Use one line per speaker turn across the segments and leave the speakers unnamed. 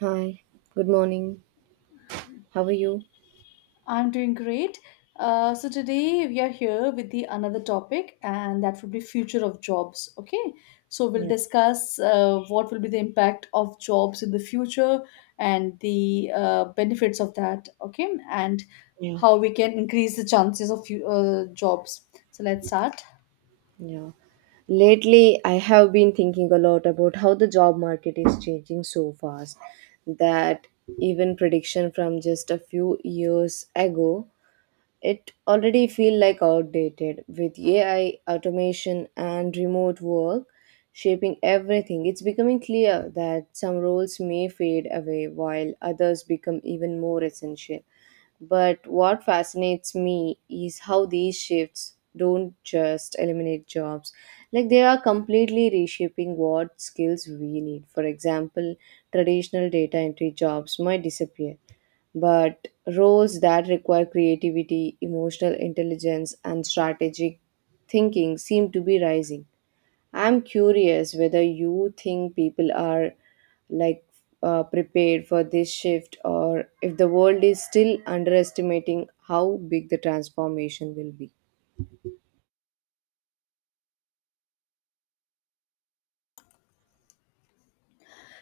Hi, good morning. How are you?
I'm doing great. So today we are here with the another topic, and that would be future of jobs. Okay, so we'll
Yeah,
discuss what will be the impact of jobs in the future and the benefits of that. Okay, and
yeah,
how we can increase the chances of jobs. So let's start.
Yeah. Lately, I have been thinking a lot about how the job market is changing so fast that even prediction from just a few years ago, it already feel like outdated with AI, automation and remote work shaping everything. It's becoming clear that some roles may fade away while others become even more essential. But what fascinates me is how these shifts don't just eliminate jobs. Like they are completely reshaping what skills we need. For example, traditional data entry jobs might disappear, but roles that require creativity, emotional intelligence, and strategic thinking seem to be rising. I'm curious whether you think people are like prepared for this shift or if the world is still underestimating how big the transformation will be.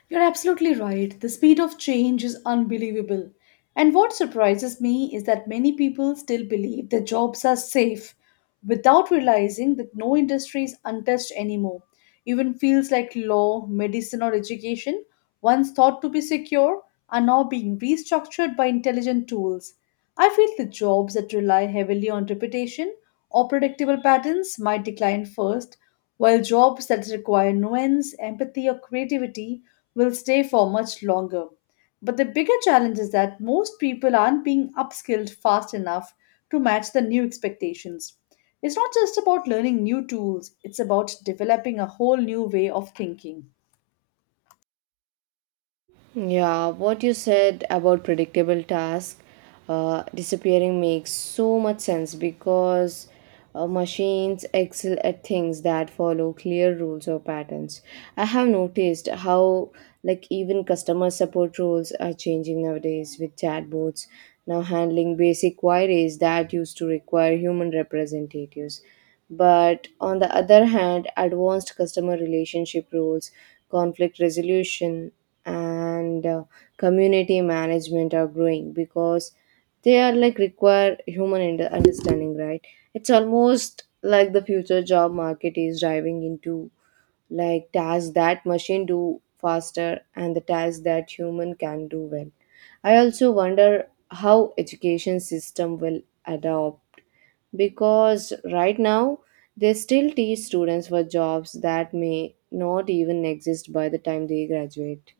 You're absolutely right. The speed of change is unbelievable. And what surprises me is that many people still believe their jobs are safe without realizing that no industry is untouched anymore. Even fields like law, medicine, or education, once thought to be secure, are now being restructured by intelligent tools. I feel the jobs that rely heavily on reputation or predictable patterns might decline first, while jobs that require nuance, empathy, or creativity will stay for much longer. But the bigger challenge is that most people aren't being upskilled fast enough to match the new expectations. It's not just about learning new tools, it's about developing a whole new way of thinking.
Yeah, what you said about predictable task disappearing makes so much sense because machines excel at things that follow clear rules or patterns. I have noticed how, like, even customer support roles are changing nowadays with chatbots now handling basic queries that used to require human representatives. But on the other hand, advanced customer relationship roles, conflict resolution, and community management are growing because they are like require human understanding, right? It's almost like the future job market is driving into like tasks that machine do faster and the tasks that human can do well. I also wonder how education system will adopt because right now they still teach students for jobs that may not even exist by the time they graduate.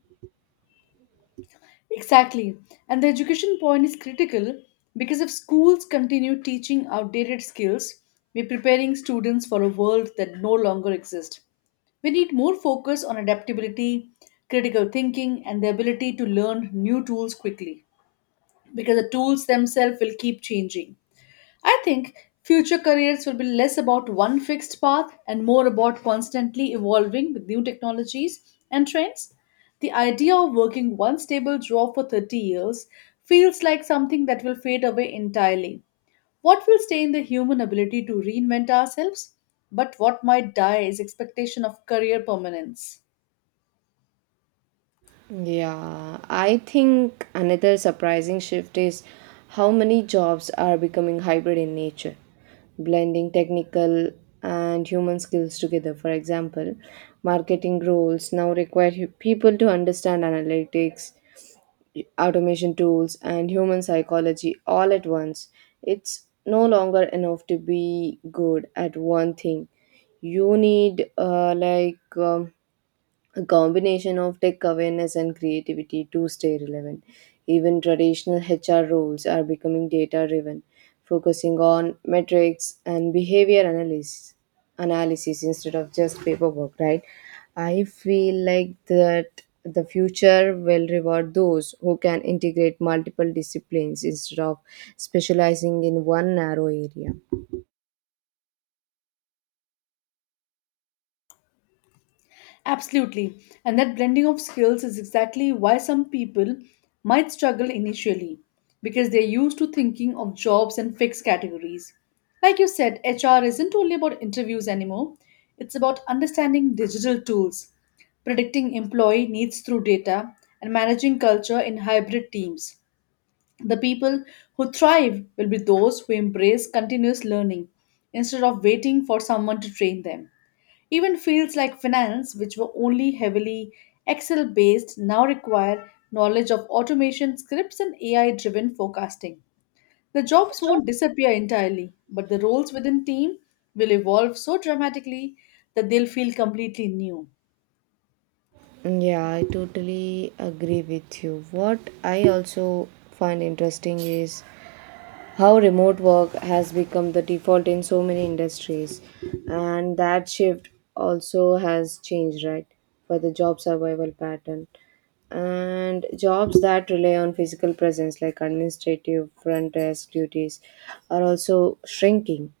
Exactly. And the education point is critical because if schools continue teaching outdated skills, we're preparing students for a world that no longer exists. We need more focus on adaptability, critical thinking, and the ability to learn new tools quickly, because the tools themselves will keep changing. I think future careers will be less about one fixed path and more about constantly evolving with new technologies and trends. The idea of working one stable job for 30 years feels like something that will fade away entirely. What will stay in the human ability to reinvent ourselves? But what might die is expectation of career permanence.
Yeah, I think another surprising shift is how many jobs are becoming hybrid in nature, blending technical and human skills together. For example, marketing roles now require people to understand analytics, automation tools, and human psychology all at once. It's no longer enough to be good at one thing, you need a combination of tech awareness and creativity to stay relevant. Even traditional HR roles are becoming data driven, focusing on metrics and behavior analysis instead of just paperwork, right? I feel like that the future will reward those who can integrate multiple disciplines instead of specializing in one narrow area.
Absolutely. And that blending of skills is exactly why some people might struggle initially because they're used to thinking of jobs in fixed categories. Like you said, HR isn't only about interviews anymore, it's about understanding digital tools, predicting employee needs through data, and managing culture in hybrid teams. The people who thrive will be those who embrace continuous learning instead of waiting for someone to train them. Even fields like finance, which were only heavily Excel based, now require knowledge of automation scripts and AI driven forecasting. The jobs won't disappear entirely, but the roles within team will evolve so dramatically that they'll feel completely new.
Yeah, I totally agree with you. What I also find interesting is how remote work has become the default in so many industries, and that shift also has changed, right, for the job survival pattern. And jobs that rely on physical presence like administrative front desk duties are also shrinking,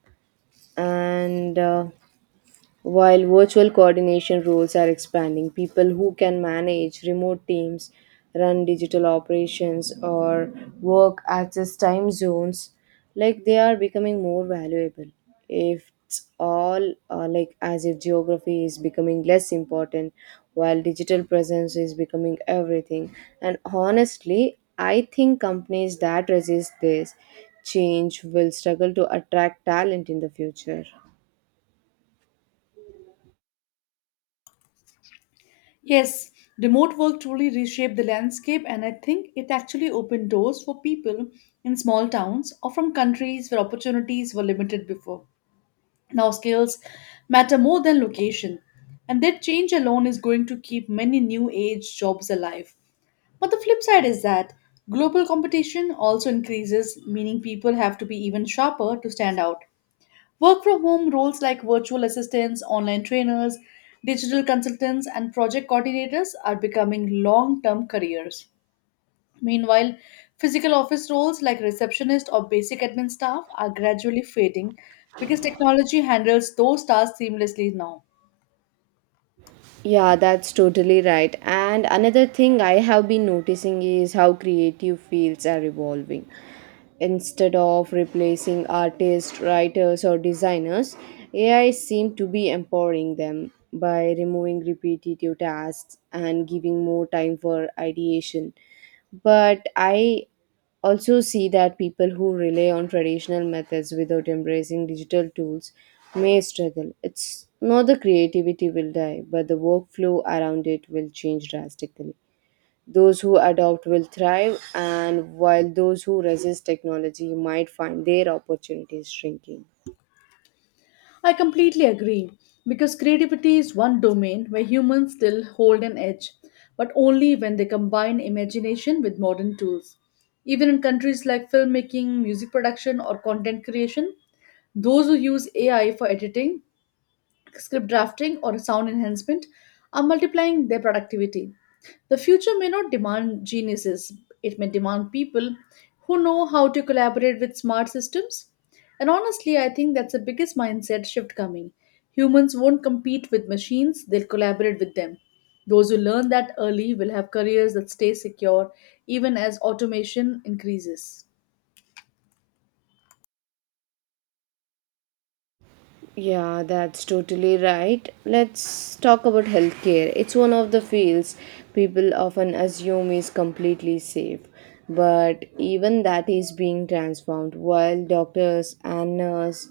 and while virtual coordination roles are expanding, people who can manage remote teams, run digital operations, or work across time zones, like they are becoming more valuable. If it's all, like, as if geography is becoming less important, while digital presence is becoming everything. And honestly, I think companies that resist this change will struggle to attract talent in the future.
Yes, remote work truly reshaped the landscape, and I think it actually opened doors for people in small towns or from countries where opportunities were limited before. Now, skills matter more than location, and that change alone is going to keep many new age jobs alive. But the flip side is that global competition also increases, meaning people have to be even sharper to stand out. Work from home roles like virtual assistants, online trainers, digital consultants, and project coordinators are becoming long term careers. Meanwhile, physical office roles like receptionist or basic admin staff are gradually fading because technology handles those tasks seamlessly now.
Yeah, that's totally right. And another thing I have been noticing is how creative fields are evolving. Instead of replacing artists, writers, or designers, AI seem to be empowering them by removing repetitive tasks and giving more time for ideation. But I also see that people who rely on traditional methods without embracing digital tools may struggle. It's not the creativity will die, but the workflow around it will change drastically. Those who adopt will thrive, and while those who resist technology might find their opportunities shrinking.
I completely agree because creativity is one domain where humans still hold an edge, but only when they combine imagination with modern tools. Even in countries like filmmaking, music production, or content creation, those who use AI for editing script drafting, or sound enhancement are multiplying their productivity. The future may not demand geniuses, it may demand people who know how to collaborate with smart systems. And honestly, I think that's the biggest mindset shift coming. Humans won't compete with machines, they'll collaborate with them. Those who learn that early will have careers that stay secure even as automation increases.
Yeah, that's totally right. Let's talk about healthcare. It's one of the fields people often assume is completely safe, but even that is being transformed. While doctors and nurse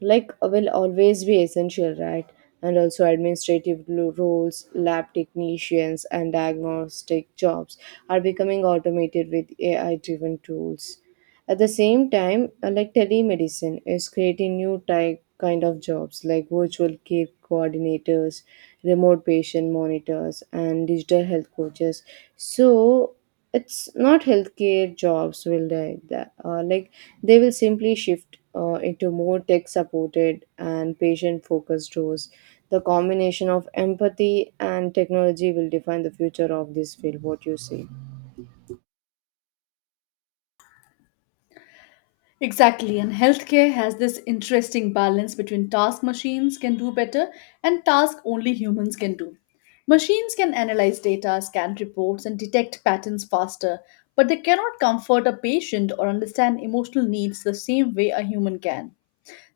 like will always be essential, right? And also administrative roles, lab technicians, and diagnostic jobs are becoming automated with AI-driven tools. At the same time, like telemedicine is creating new type kind of jobs like virtual care coordinators, remote patient monitors, and digital health coaches. So it's not healthcare jobs will die. That, like they will simply shift into more tech supported and patient focused roles. The combination of empathy and technology will define the future of this field. What you say?
Exactly, and healthcare has this interesting balance between task machines can do better and task only humans can do. Machines can analyze data, scan reports, and detect patterns faster, but they cannot comfort a patient or understand emotional needs the same way a human can.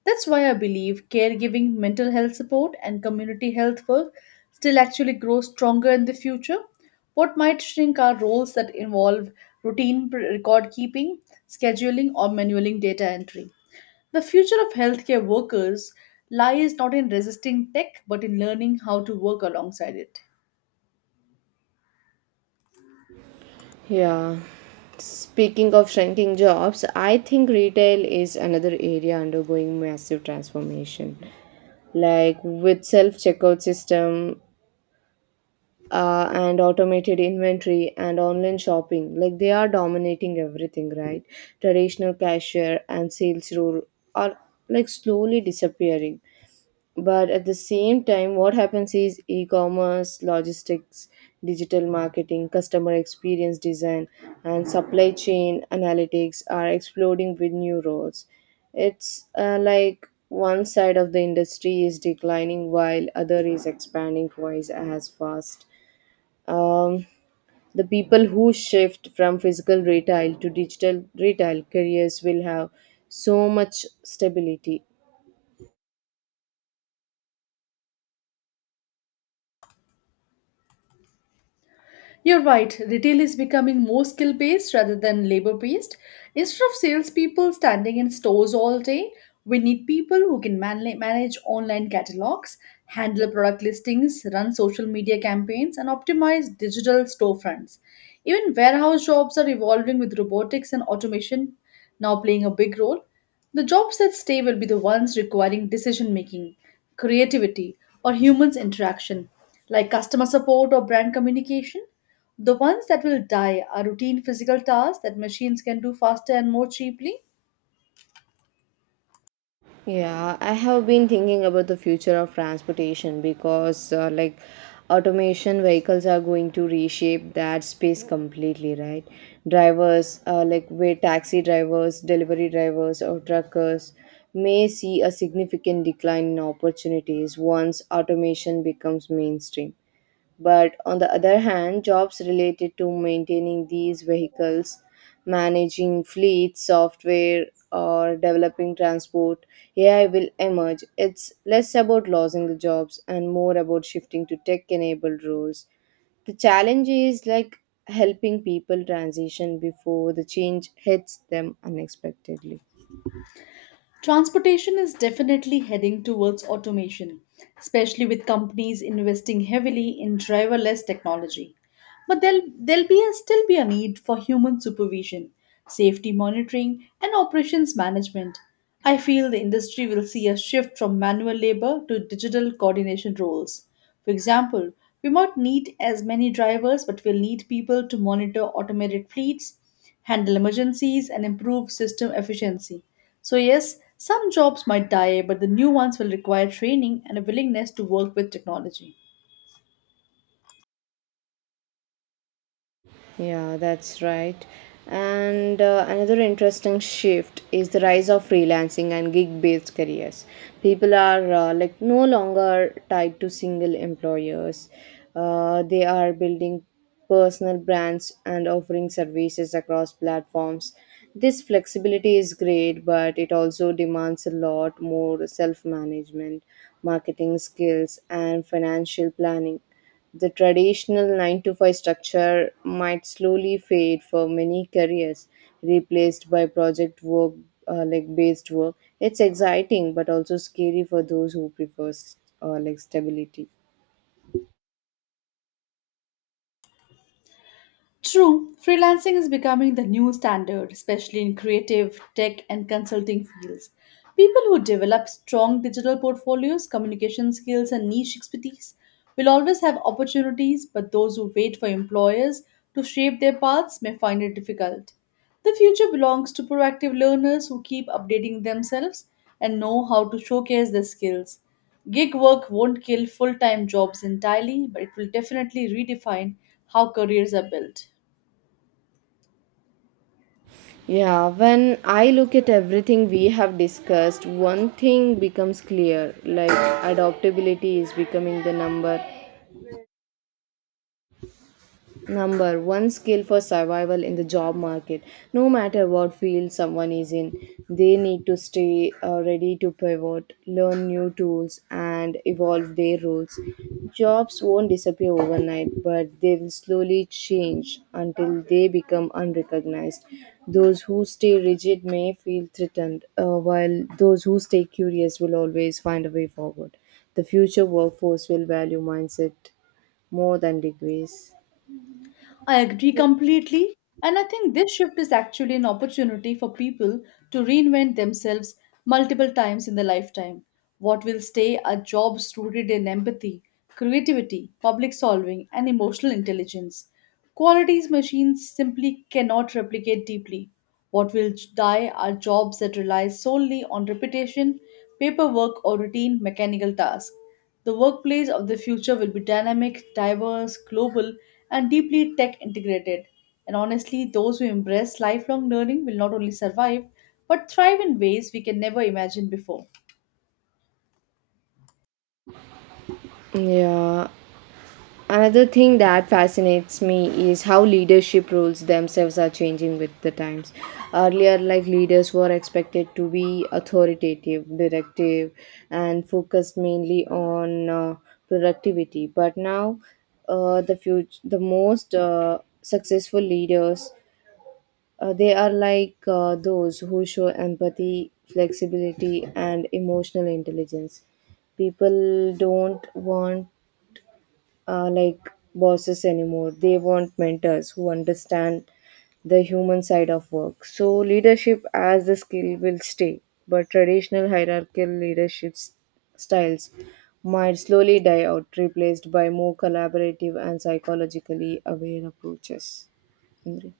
That's why I believe caregiving, mental health support, and community health work still actually grow stronger in the future. What might shrink are roles that involve routine record keeping, scheduling, or manualing data entry. The future of healthcare workers lies not in resisting tech but in learning how to work alongside it.
Yeah. Speaking of shrinking jobs, I think retail is another area undergoing massive transformation. Like with self checkout system, and automated inventory and online shopping, like they are dominating everything, right? Traditional cashier and sales role are like slowly disappearing, but at the same time what happens is e-commerce logistics, digital marketing, customer experience design, and supply chain analytics are exploding with new roles. It's like one side of the industry is declining while other is expanding twice as fast. um, the people who shift from physical retail to digital retail careers will have so much stability.
You're right, retail is becoming more skill based rather than labor based. Instead of salespeople standing in stores all day, we need people who can manage online catalogs, handle product listings, run social media campaigns, and optimize digital storefronts. Even warehouse jobs are evolving with robotics and automation now playing a big role. The jobs that stay will be the ones requiring decision making, creativity, or humans' interaction, like customer support or brand communication. The ones that will die are routine physical tasks that machines can do faster and more cheaply.
Yeah, I have been thinking about the future of transportation because, like, automation vehicles are going to reshape that space completely, right? Drivers, like, where taxi drivers, delivery drivers, or truckers may see a significant decline in opportunities once automation becomes mainstream. But on the other hand, jobs related to maintaining these vehicles, managing fleets, software, or developing transport, AI will emerge. It's less about losing the jobs and more about shifting to tech enabled roles. The challenge is like helping people transition before the change hits them unexpectedly.
Transportation is definitely heading towards automation, especially with companies investing heavily in driverless technology. But still be a need for human supervision, safety monitoring, and operations management. I feel the industry will see a shift from manual labor to digital coordination roles. For example, we might need as many drivers, but we'll need people to monitor automated fleets, handle emergencies, and improve system efficiency. So, yes, some jobs might die, but the new ones will require training and a willingness to work with technology.
Yeah, that's right. And another interesting shift is the rise of freelancing and gig-based careers. People are, like, no longer tied to single employers. They are building personal brands and offering services across platforms. This flexibility is great, but it also demands a lot more self-management, marketing skills, and financial planning. The traditional 9 to 5 structure might slowly fade for many careers, replaced by project work, like, based work. It's exciting but also scary for those who prefer, like, stability.
True, freelancing is becoming the new standard, especially in creative, tech, and consulting fields. People who develop strong digital portfolios, communication skills, and niche expertise will always have opportunities, but those who wait for employers to shape their paths may find it difficult. The future belongs to proactive learners who keep updating themselves and know how to showcase their skills. Gig work won't kill full time jobs entirely, but it will definitely redefine how careers are built.
Yeah, when I look at everything we have discussed, one thing becomes clear, like adaptability is becoming the Number one skill for survival in the job market. No matter what field someone is in, they need to stay ready to pivot, learn new tools, and evolve their roles. Jobs won't disappear overnight, but they will slowly change until they become unrecognized. Those who stay rigid may feel threatened, while those who stay curious will always find a way forward. The future workforce will value mindset more than degrees.
I agree completely, and I think this shift is actually an opportunity for people to reinvent themselves multiple times in their lifetime. What will stay are jobs rooted in empathy, creativity, public solving, and emotional intelligence. Qualities machines simply cannot replicate deeply. What will die are jobs that rely solely on repetition, paperwork, or routine mechanical tasks. The workplace of the future will be dynamic, diverse, global, and deeply tech integrated. And honestly, those who embrace lifelong learning will not only survive, but thrive in ways we can never imagine before.
Yeah. Another thing that fascinates me is how leadership roles themselves are changing with the times. Earlier, like leaders were expected to be authoritative, directive, and focused mainly on productivity. But now, the most successful leaders, they are like those who show empathy, flexibility, and emotional intelligence. People don't want, like, bosses anymore. They want mentors who understand the human side of work. So, leadership as a skill will stay, but traditional hierarchical leadership styles might slowly die out, replaced by more collaborative and psychologically aware approaches. Indri.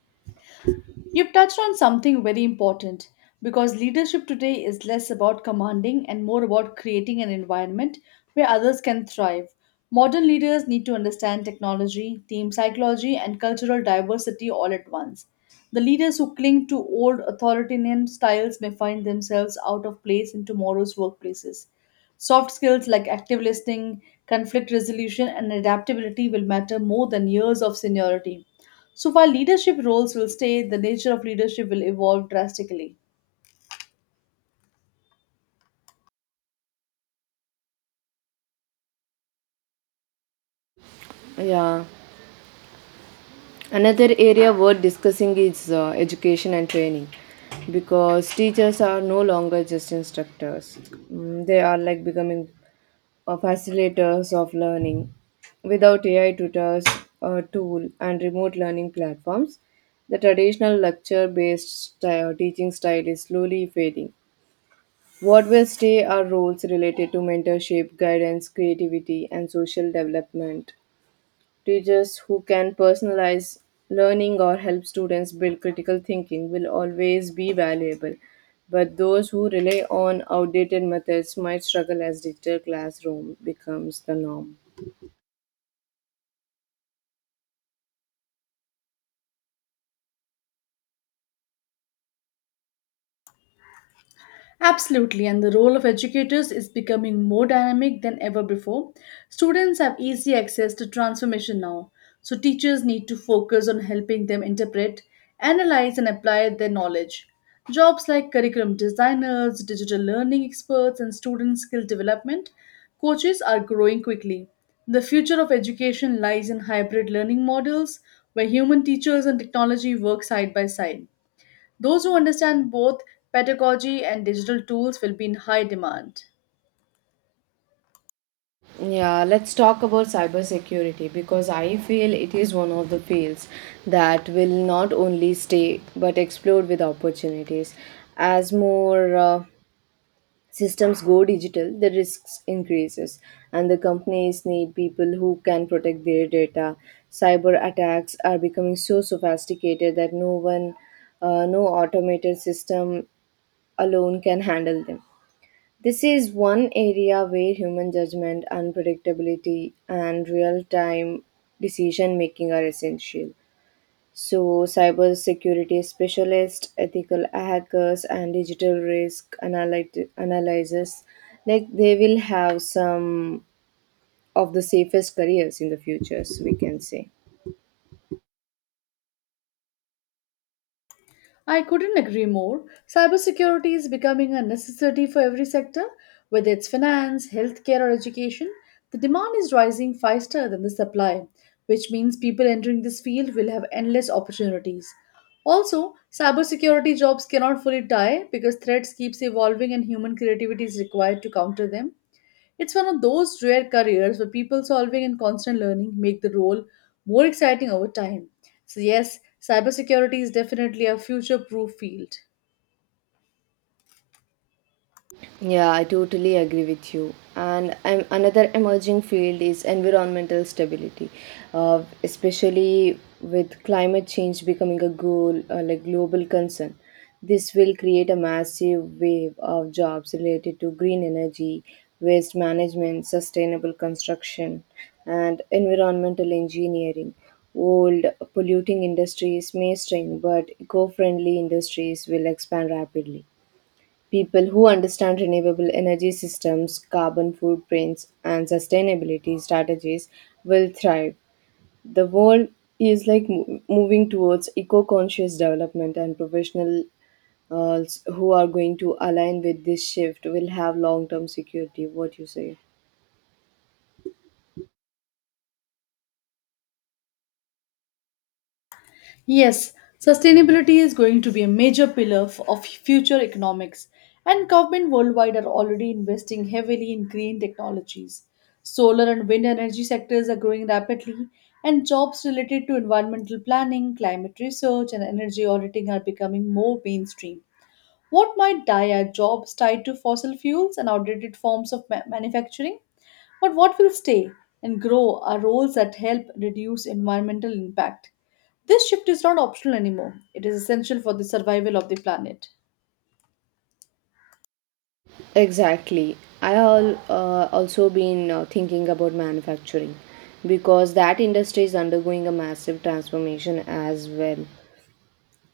You've touched on something very important because leadership today is less about commanding and more about creating an environment where others can thrive. Modern leaders need to understand technology, team psychology, and cultural diversity all at once. The leaders who cling to old authoritarian styles may find themselves out of place in tomorrow's workplaces. Soft skills like active listening, conflict resolution, and adaptability will matter more than years of seniority. So while leadership roles will stay, the nature of leadership will evolve drastically.
Yeah, another area worth discussing is education and training because teachers are no longer just instructors. They are like becoming or facilitators of learning. Without AI tutors, a tool, and remote learning platforms, the traditional lecture based teaching style is slowly fading. What will stay are roles related to mentorship, guidance, creativity, and social development. Teachers who can personalize learning or help students build critical thinking will always be valuable, but those who rely on outdated methods might struggle as digital classroom becomes the norm.
Absolutely, and the role of educators is becoming more dynamic than ever before. Students have easy access to transformation now, so teachers need to focus on helping them interpret, analyze, and apply their knowledge. Jobs like curriculum designers, digital learning experts, and student skill development coaches are growing quickly. The future of education lies in hybrid learning models where human teachers and technology work side by side. Those who understand both pedagogy and digital tools will be in high demand.
Yeah, let's talk about cybersecurity because I feel it is one of the fields that will not only stay but explode with opportunities as more systems go digital, the risks increases, and the companies need people who can protect their data. Cyber attacks are becoming so sophisticated that no one, no automated system alone can handle them. This is one area where human judgment, unpredictability, and real time decision making are essential. So, cybersecurity specialists, ethical hackers, and digital risk analysis, like they will have some of the safest careers in the futures, we can say.
I couldn't agree more. Cybersecurity is becoming a necessity for every sector, whether it's finance, healthcare, or education. The demand is rising faster than the supply, which means people entering this field will have endless opportunities. Also, cybersecurity jobs cannot fully die because threats keeps evolving and human creativity is required to counter them. It's one of those rare careers where people solving and constant learning make the role more exciting over time. So, yes, cybersecurity is definitely a future proof field.
Yeah, I totally agree with you. And another emerging field is environmental stability, especially with climate change becoming a goal, like global concern. This will create a massive wave of jobs related to green energy, waste management, sustainable construction, and environmental engineering. Old polluting industries may shrink, but eco friendly industries will expand rapidly. People who understand renewable energy systems, carbon footprints, and sustainability strategies will thrive. The world is like moving towards eco conscious development, and professionals who are going to align with this shift will have long term security. What you say?
Yes, sustainability is going to be a major pillar of future economics, and government worldwide are already investing heavily in green technologies. Solar and wind energy sectors are growing rapidly, and jobs related to environmental planning, climate research, and energy auditing are becoming more mainstream. What might die are jobs tied to fossil fuels and outdated forms of manufacturing? But what will stay and grow are roles that help reduce environmental impact. This shift is not optional anymore, it is essential for the survival of the planet.
Exactly. I all also been thinking about manufacturing because that industry is undergoing a massive transformation as well.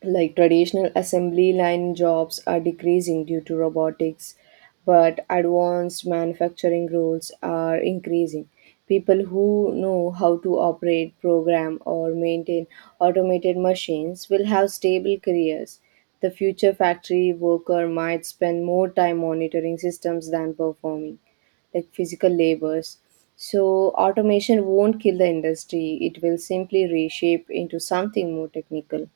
Like traditional assembly line jobs are decreasing due to robotics, but advanced manufacturing roles are increasing. People who know how to operate, program, or maintain automated machines will have stable careers. The future factory worker might spend more time monitoring systems than performing like physical labors. So, automation won't kill the industry, it will simply reshape into something more technical.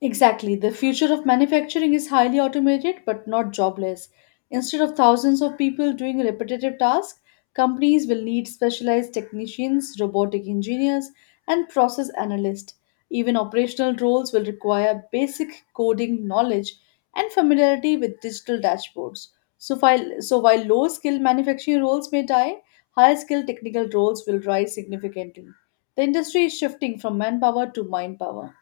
Exactly. The future of manufacturing is highly automated but not jobless. Instead of thousands of people doing repetitive tasks, companies will need specialized technicians, robotic engineers, and process analysts. Even operational roles will require basic coding knowledge and familiarity with digital dashboards. So while low skill manufacturing roles may die, high skill technical roles will rise significantly. The industry is shifting from manpower to mind power.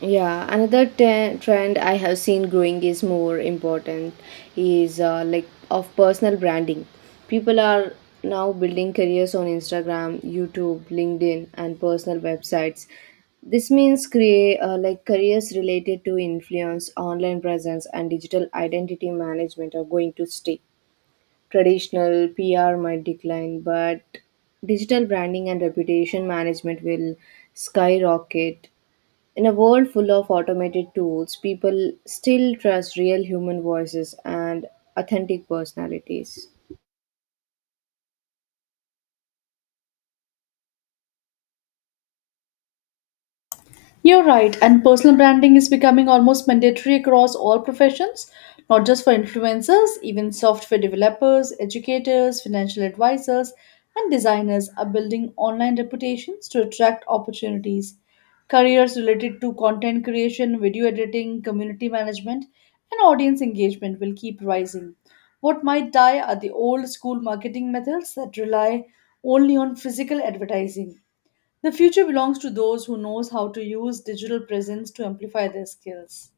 Yeah, another trend I have seen growing is more important is like of personal branding. People are now building careers on Instagram, YouTube, LinkedIn, and personal websites. This means create, like, careers related to influence, online presence, and digital identity management are going to stay. Traditional PR might decline, but digital branding and reputation management will skyrocket. In a world full of automated tools, people still trust real human voices and authentic personalities.
You're right, and personal branding is becoming almost mandatory across all professions, not just for influencers, even software developers, educators, financial advisors, and designers are building online reputations to attract opportunities. Careers related to content creation, video editing, community management, and audience engagement will keep rising. What might die are the old school marketing methods that rely only on physical advertising. The future belongs to those who knows how to use digital presence to amplify their skills.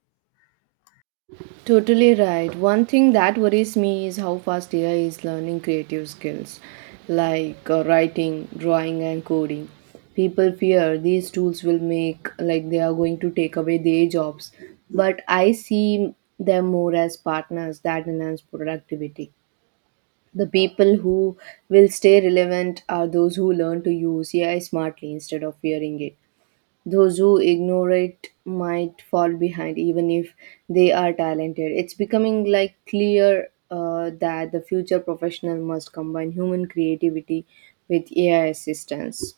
Totally right. One thing that worries me is how fast AI is learning creative skills like writing, drawing, and coding. People fear these tools will make like they are going to take away their jobs, but I see them more as partners that enhance productivity. The people who will stay relevant are those who learn to use AI smartly instead of fearing it. Those who ignore it might fall behind, even if they are talented. It's becoming like clear that the future professional must combine human creativity with AI assistance.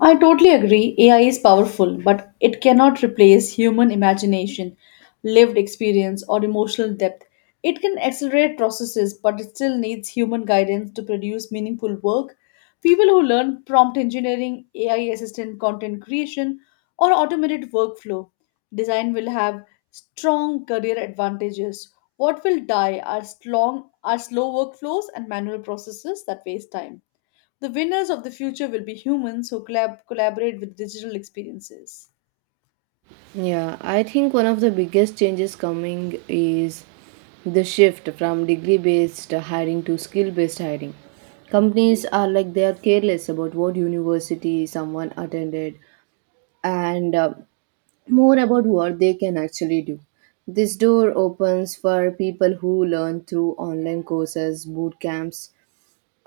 I totally agree. AI is powerful, but it cannot replace human imagination, lived experience, or emotional depth. It can accelerate processes, but it still needs human guidance to produce meaningful work. People who learn prompt engineering, AI assistant content creation, or automated workflow design will have strong career advantages. What will die are slow workflows and manual processes that waste time. The winners of the future will be humans who collaborate with digital experiences.
Yeah, I think one of the biggest changes coming is the shift from degree based hiring to skill based hiring. Companies are like they are careless about what university someone attended and more about what they can actually do. This door opens for people who learn through online courses, boot camps,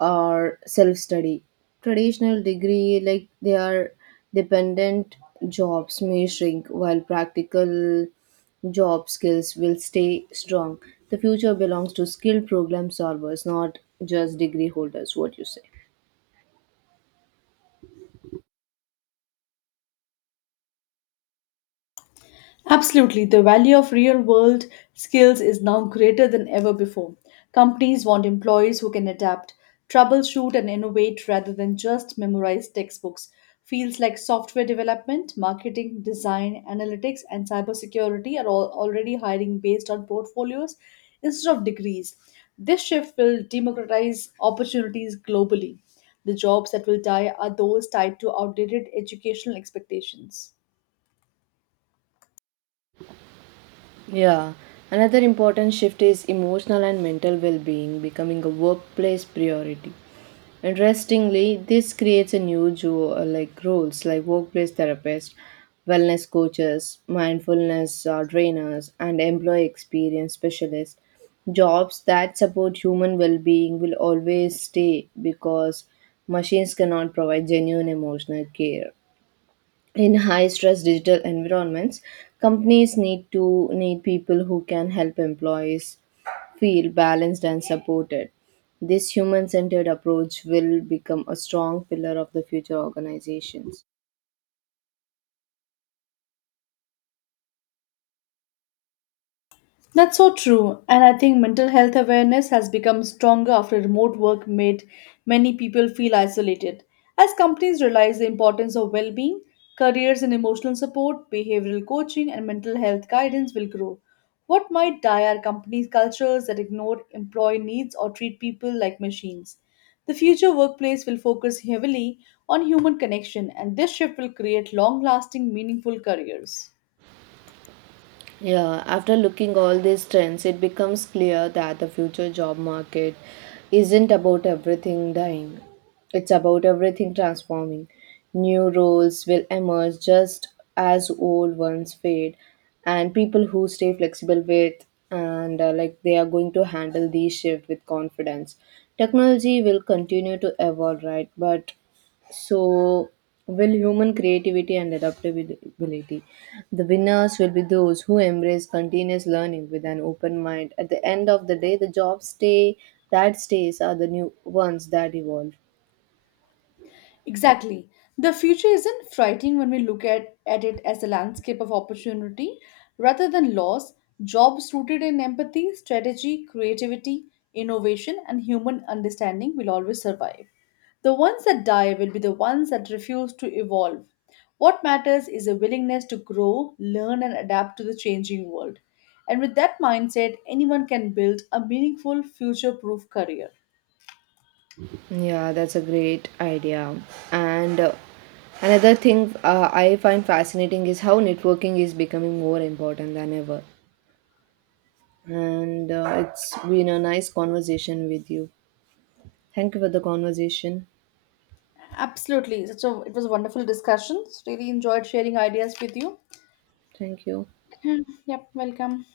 or self study. Traditional degree like they are dependent jobs may shrink while practical job skills will stay strong. The future belongs to skilled problem solvers, not just degree holders. What you say?
Absolutely, the value of real world skills is now greater than ever before. Companies want employees who can adapt, troubleshoot, and innovate rather than just memorize textbooks. Fields like software development, marketing, design, analytics, and cybersecurity are all already hiring based on portfolios instead of degrees. This shift will democratize opportunities globally. The jobs that will die are those tied to outdated educational expectations.
Yeah, another important shift is emotional and mental well being becoming a workplace priority. Interestingly, this creates a new like roles like workplace therapist, wellness coaches, mindfulness trainers, and employee experience specialists. Jobs that support human well being will always stay because machines cannot provide genuine emotional care in high stress digital environments. Companies need people who can help employees feel balanced and supported. This human centered approach will become a strong pillar of the future organizations.
That's so true. And I think mental health awareness has become stronger after remote work made many people feel isolated. As companies realize the importance of well being, careers in emotional support, behavioral coaching, and mental health guidance will grow. What might die are companies' cultures that ignore employee needs or treat people like machines. The future workplace will focus heavily on human connection, and this shift will create long lasting, meaningful careers.
Yeah, after looking all these trends, it becomes clear that the future job market isn't about everything dying. It's about everything transforming. New roles will emerge just as old ones fade, and people who stay flexible with, and like, they are going to handle these shifts with confidence. Technology will continue to evolve, right? But so, will human creativity and adaptability? The winners will be those who embrace continuous learning with an open mind. At the end of the day, the jobs stay that stays are the new ones that evolve.
Exactly. The future isn't frightening when we look at it as a landscape of opportunity rather than loss. Jobs rooted in empathy, strategy, creativity, innovation, and human understanding will always survive. The ones that die will be the ones that refuse to evolve. What matters is a willingness to grow, learn, and adapt to the changing world. And with that mindset, anyone can build a meaningful, future proof career.
Yeah, that's a great idea. And another thing I find fascinating is how networking is becoming more important than ever. And it's been a nice conversation with you. Thank you for the conversation.
Absolutely. So it was a wonderful discussion. Really enjoyed sharing ideas with you.
Thank you.
Yeah. Yep, welcome.